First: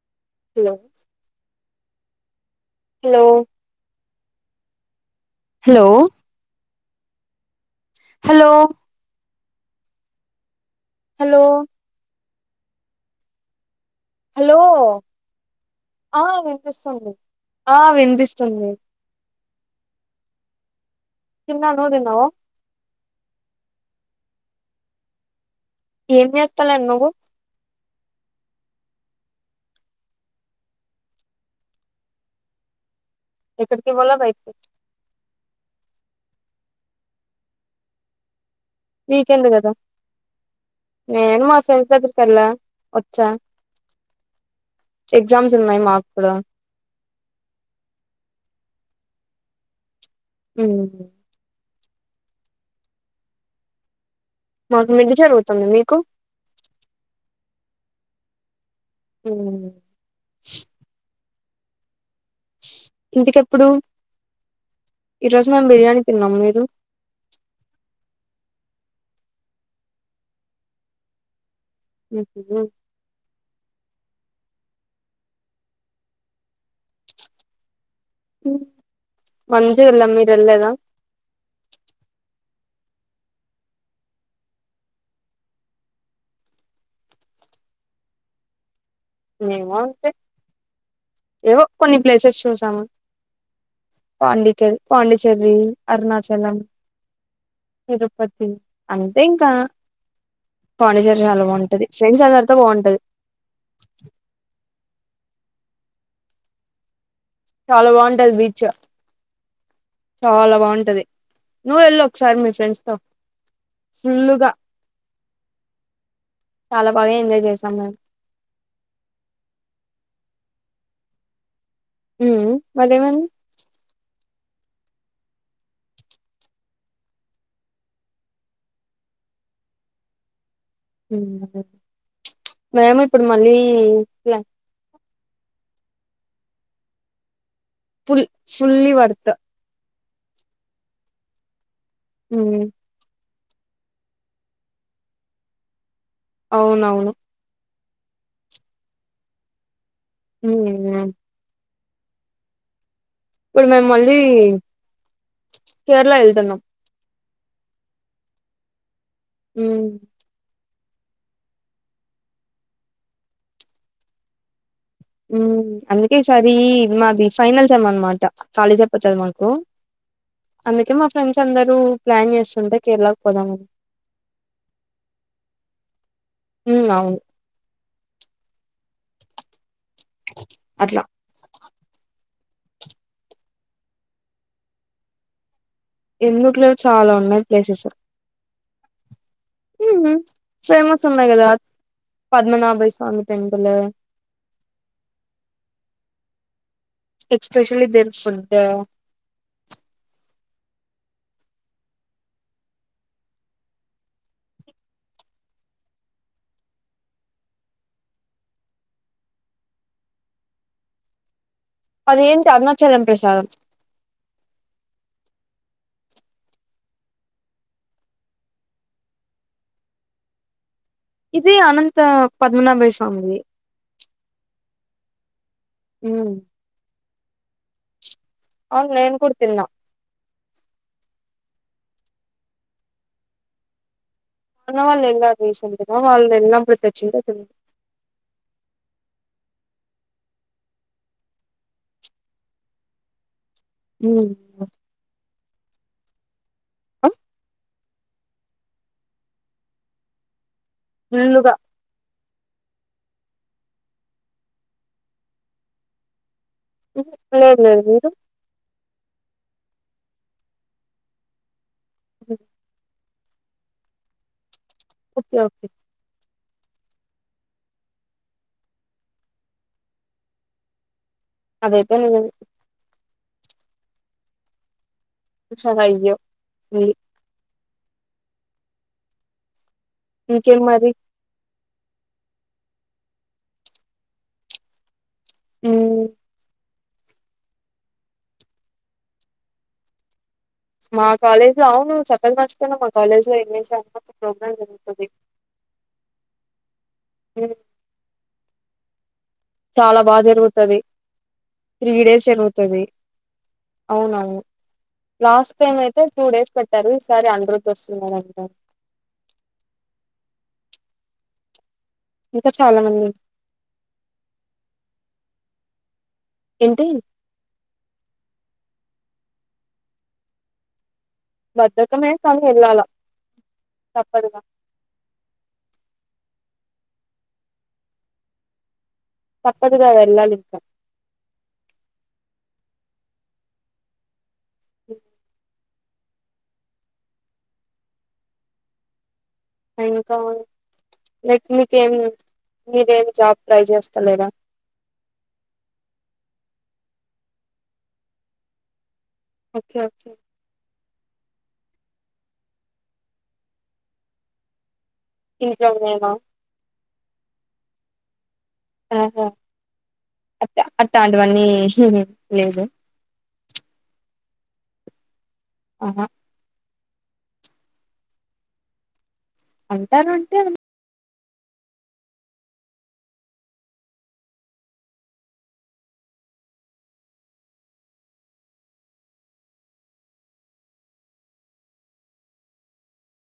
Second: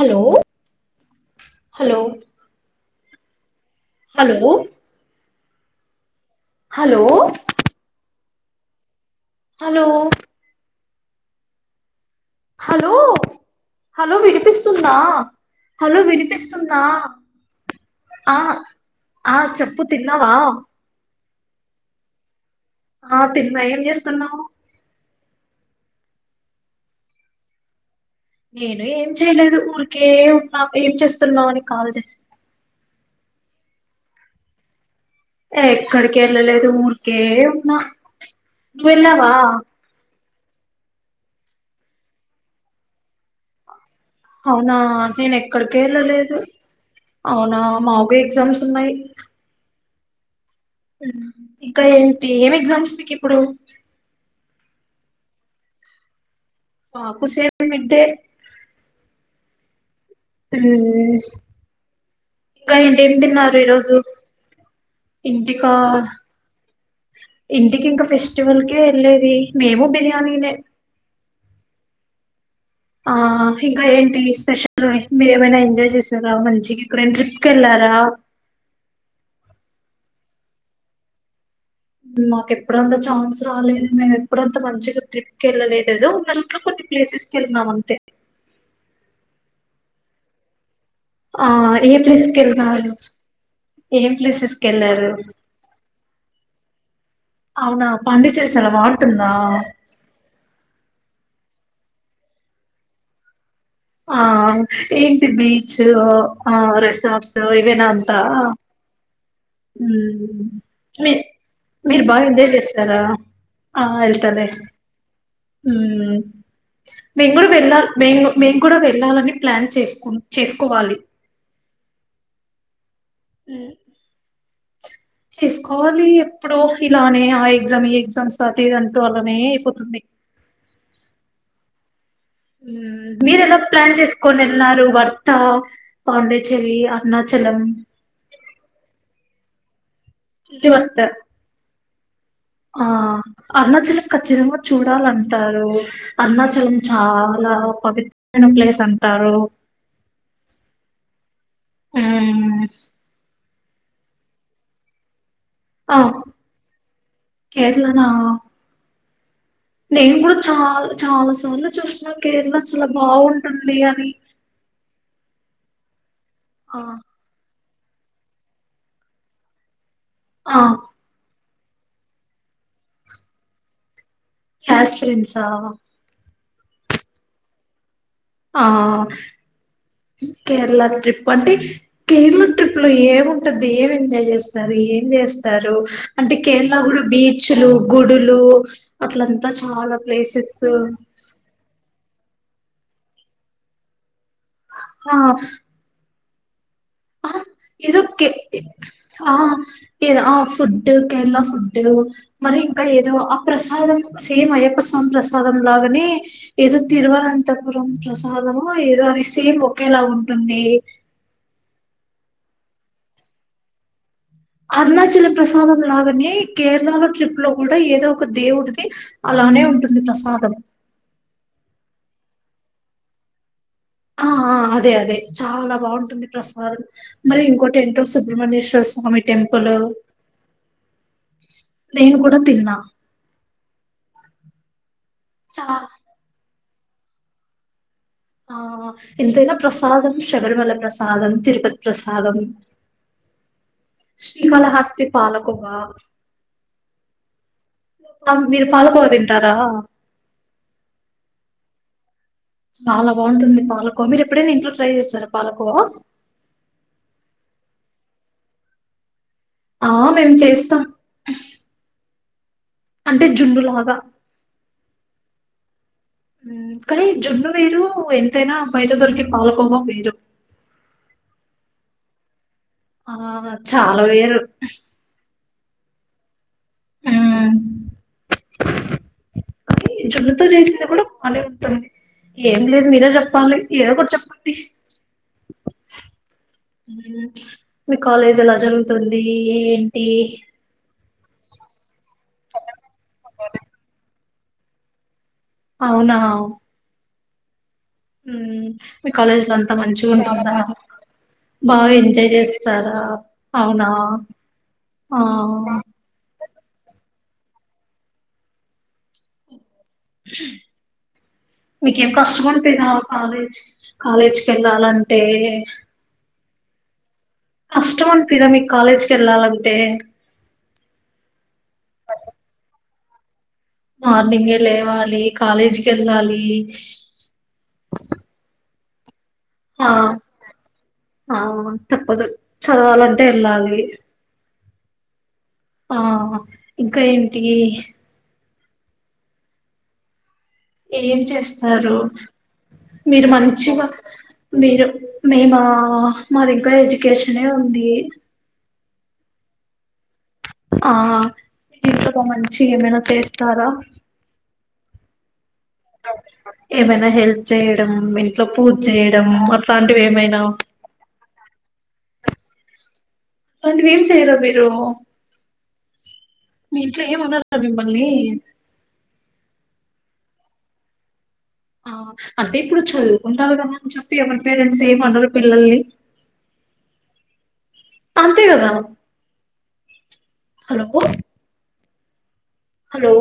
Hello hello hello hello hello hello hello hello hello hello hello hello వినిపిస్తుందా, hello ఆ వినిపిస్తుందా వినిపిస్తుంది ఆ ఆ వినిపిస్తుంది ఆ చెప్పు తిన్నావా తిన్న, నువ్వు తిన్నావా ఆ తిన్న, ఏం చేస్తున్నావు ఏం చేస్తా లేను, నువ్వు? నేను ఏం చేయలేదు, ఊరికే ఉన్నా ఏం చేస్తున్నావు అని కాల్ చేసి ఇక్కడకి పోలా బయటికి ఏ ఎక్కడికి వెళ్ళలేదు, ఊరికే ఉన్నా, నువ్వు వెళ్ళేవా వీకెండ్ కదా నేను మా ఫ్రెండ్స్ దగ్గరికి వెళ్ళ వచ్చా అవునా నేను ఎగ్జామ్స్ ఎక్కడికి ఉన్నాయి మాకు కూడా వెళ్ళలేదు, అవునా మాకు ఎగ్జామ్స్ ఉన్నాయి ఉమ్ ఇంకా ఏంటి, ఏం ఎగ్జామ్స్ మీకి ఇప్పుడు? మాకు మిడ్ జరుగుతుంది మీకు మిడ్ డే ఉ ఇంకా ఏంటి, ఏం తిన్నారు ఇంటికెప్పుడు ఈరోజు ఈ రోజు మేము ఇంటికా, బిర్యానీ తిన్నాం మీరు ఇంటికి ఇంక ఫెస్టివల్ వెళ్ళేది, మేము బిర్యానీనే ఉ ఆ ఇంకా ఏంటి స్పెషల్, మీరూ ఏమైనా ఎంజాయ్ చేసారా మంచిగా ఎక్కడైనా ట్రిప్ కి వెళ్ళారా మంచిగా వెళ్ళాం మీరు వెళ్లలేదా మాకు ఎప్పుడంత ఛాన్స్ రాలేదు మేము ఎప్పుడంతా మంచిగా ట్రిప్ క వెళ్ళలేదు ఏదో ఉన్నట్ కొ ప్లేసెస్ కి వెళ్తున్నాం అంతే మేము అంతే, ఆ ఏవో ఏ కొన్ని ప్లేస్ ప్లేసెస్ కి చూసాము వెళ్ళినారు ఏం పాండ్, ప్లేసెస్ కి వెళ్ళారు పాండిచెర్రీ, అరుణాచలం అవునా తిరుపతి పాండిచ్చేరి చాలా అంతే బాగుంటుందా ఇంకా పాండిచెర్రీ చాలా బావుంటుంది వుంటది ఫ్రెండ్స్ అది అంతా బాగుంటది ఆ ఏంటి బీచ్, ఆ రెసార్ట్స్ సో ఈవెనా చాలా అంతా బాగుంటది బీచ్ హమ్, చాలా బాగుంటది మీర్ నువ్వు వెళ్ళు మీరు బాగా ఒకసారి మీ ఎంజాయ్ ఫ్రెండ్స్ తో చేస్తారా ఆ ఫుల్ గా ఎల్తలేము, హమ్ చాలా బాగా మేము ఎంజాయ్ కూడా చేసాం వెళ్ళాలి, మేము, మేము కూడా వెళ్ళాలని ప్లాన్ చేసుకున్నాం చేసుకోవాలి ఉ మరి ఏం అయ్యింది హ్మ్ చేసుకోవాలి ఎప్పుడో, ఇలానే ఆ ఎగ్జామ్ ఈ ఎగ్జామ్స ప్రతిదీ అంటూ అలానే అయిపోతుంది [inaudible] ఉహూ హు హమ్, మీరు ఎలా ప్లాన్ చేసుకొని ప్లా- వెళ్ళారు వర్ ఇంకా Pondicherry, Arunachalam full fully worth చి పత [unintelligible] హమ్ అరుణాచలం ఖచ్చితంగా చూడాలంటారు అరుణాచలం అవునవును చాలా పవిత్రమైన ప్లేస్ అంటారు హ [unintelligible] హమ్ హ్ ఇప్పుడు మేము మళ్ళీ కేరళ వెళ్తున్నాం కేరళ నా ఉమ్ నేను కూడా చాలా చాలా సార్లు చూసిన కేరళ చాలా బాగుంటుంది అని అందుకే సారీ ఆ మాది ఫైనల్ సేమ్ అన్నమాట కాలేజ్ అయిపోతది మాకు ఆ అందుకే మా ఫ్రెండ్స్ అందరూ ప్లాన్ చేస్తుంటే కేరళకు పోదాం అ కస్ ప్రెన్సా ఉ అవును ఆ కేరళ అట్లా ట్రిప్ అంట కేరళ ట్రిప్ లో ఏముంటది ఏం ఎంజాయ్ చేస్తారు ఏం చేస్తారు అంటే కేరళ ఎందుకులేవు కూడా చాలా ఉన్నాయి బీచ్లు ప్లేసెస్ గుడులు అట్లంతా చాలా ప్లేసెస్ సంగేద పద్మనాభ స్వామి టెంపులు హ ఆ ఇ ఎక్స్పెషల్లీ దేర్ ఫుడ్ ఆ ఇ ఫుడ్ కేరళ ఫుడ్ మరి ఇంకా ఏదో ఆ ప్రసాదం సేమ్ అయ్యప్ప స్వామి ప్రసాదం లాగనే ఏదో తిరువనంతపురం ప్రసాదము ఏదో అది సేమ్ ఒకేలా ఉంటుంది అ పదిహేంటి అరుణచలం ప్రసాదం అరుణాచల్ ప్రసాదం లాగానే కేరళాల ట్రిప్ లో కూడా ఏదో ఒక దేవుడిది అలా అలానే ఉంటుంది ప్రసాదం ఇది అనంత పద్మనాభయ స్వామిది ఆ అదే అదే చాలా బాగుంటుంది హ్మ్ ప్రసాదం మరి ఇంకోటి ఎంటోు భమనేేశ్వర అవును నేను స్వామి కూడా తిన్నా టెంపుల్ నేను కూడా తిిన అనా వాళ్ళు ఎలా చాలా రీసెంట వాళ్ళ ఎలాప్పుడు తెచ్చంద త ఆ ఎంతైనా ప్రసాదం శబరిమల ప్రసాదం తిరుపతి ప్రసాదం హ్మ్ శ్రీకాళహస్తి పాలకుంగా ఆం మీరు పాాలకూర తింటారా ఫుల్లుగా చాలా బాగుంటుంది పాలకో మీరు ఎప్పుడైనా ఇంట్లో ట్రై చేస్తారు పాలకో లే లే మీరు ఆ మేం చేస్తాం అ అంటే జుండులాగా ఓకే ఓకే కానీ జున్ను వేరు ఎంతైనా బయట దొరికి పాలకోవ వేరు అదేతే న ఆ చాలా వేరు ఉచ్చదయ్యో ఊ జున్ను తో ఇంకేం జేస్తే మరి కూడా భలే ఉన్ టుంది ఏం లేదు మీరే చెప్పాలి ఏదో ఒకటి చెప్పండి హ్మ్ మీ కాలేజ్ ఎలా జరుగుతుంది ఏంటి మా కాలేజ్ లో అవును చెప్పడం మర్చిపోయినా మా కాలేజ్ లో [unintelligible] ప్రోగ్రామ్ జరుగుతుంది అవునా ఏ హ్మ్ మీ కాలేజ్ లో అంతా మంచి బాగా ఉంటుందా జరుగుతది బా త్రీ డేస్ ఎంజాయ్ జరుగుతది చేస్తారా అవునా అవునవును ఆ లాస్ట్ టైమ్ అయితే టూ డేస్ పెట్ట తారు ఈసారి అందరూతో వస్తున్నారంట మీకేం కష్టం ఇంకా చాలా అన్పియదా మంది కాలేజ్ కాలేజ్కి వెళ్ళాలంటే ఏంటి కష్టం అనిపీయదా మీకు కాలేజ్కి వెళ్ళాలంటే బద్దకమే కానీ వెల్లాల మార్నింగే లేవాలి కాలేజీకి వెళ్ళాలి ఆ తప్పదుగా వెళ్ళాలి ఇంకా ఆ తప్పదు చదవాలంటే వెళ్ళాలి ఆ ఇంకా ఏంటి [unintelligible] ఏం లైక్ మీకేం చేస్తారు మీరేం మీరు జాబ్ ట్రై మంచిగా చేస్తలేరా మీరు మేమా మరి కో ఎడ్యుకేషనే ఉంది ఓకే ఆ మీ ఇంట్గా మంచి ఏమైనా చేస్తారా ఇన్ని ప్ర ఏమైనా హెల్ప్ చేయడం అట్లో పూజ ఆహా చేయడం అట్లాంటివి ఏమైనా అట్ట అట్లాంటివన్నీ లేదు రంటి వేం చేయర మీీరు ఆహా వీట్లో ఏం ఉన్న బీపల్లి అంటారు అంటే ఆ అంటే ఇప్పుడు చదువుకుంటారు కదా అని చెప్పి ఏమరి పేరెంట్స్ ఏమన్నారురు పిల్లల్ని పంతద హలో హలో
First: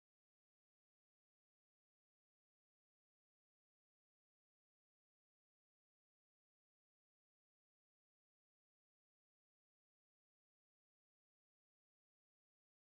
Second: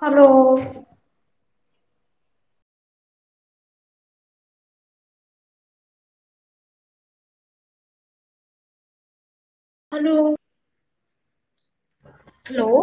హలో అ హలో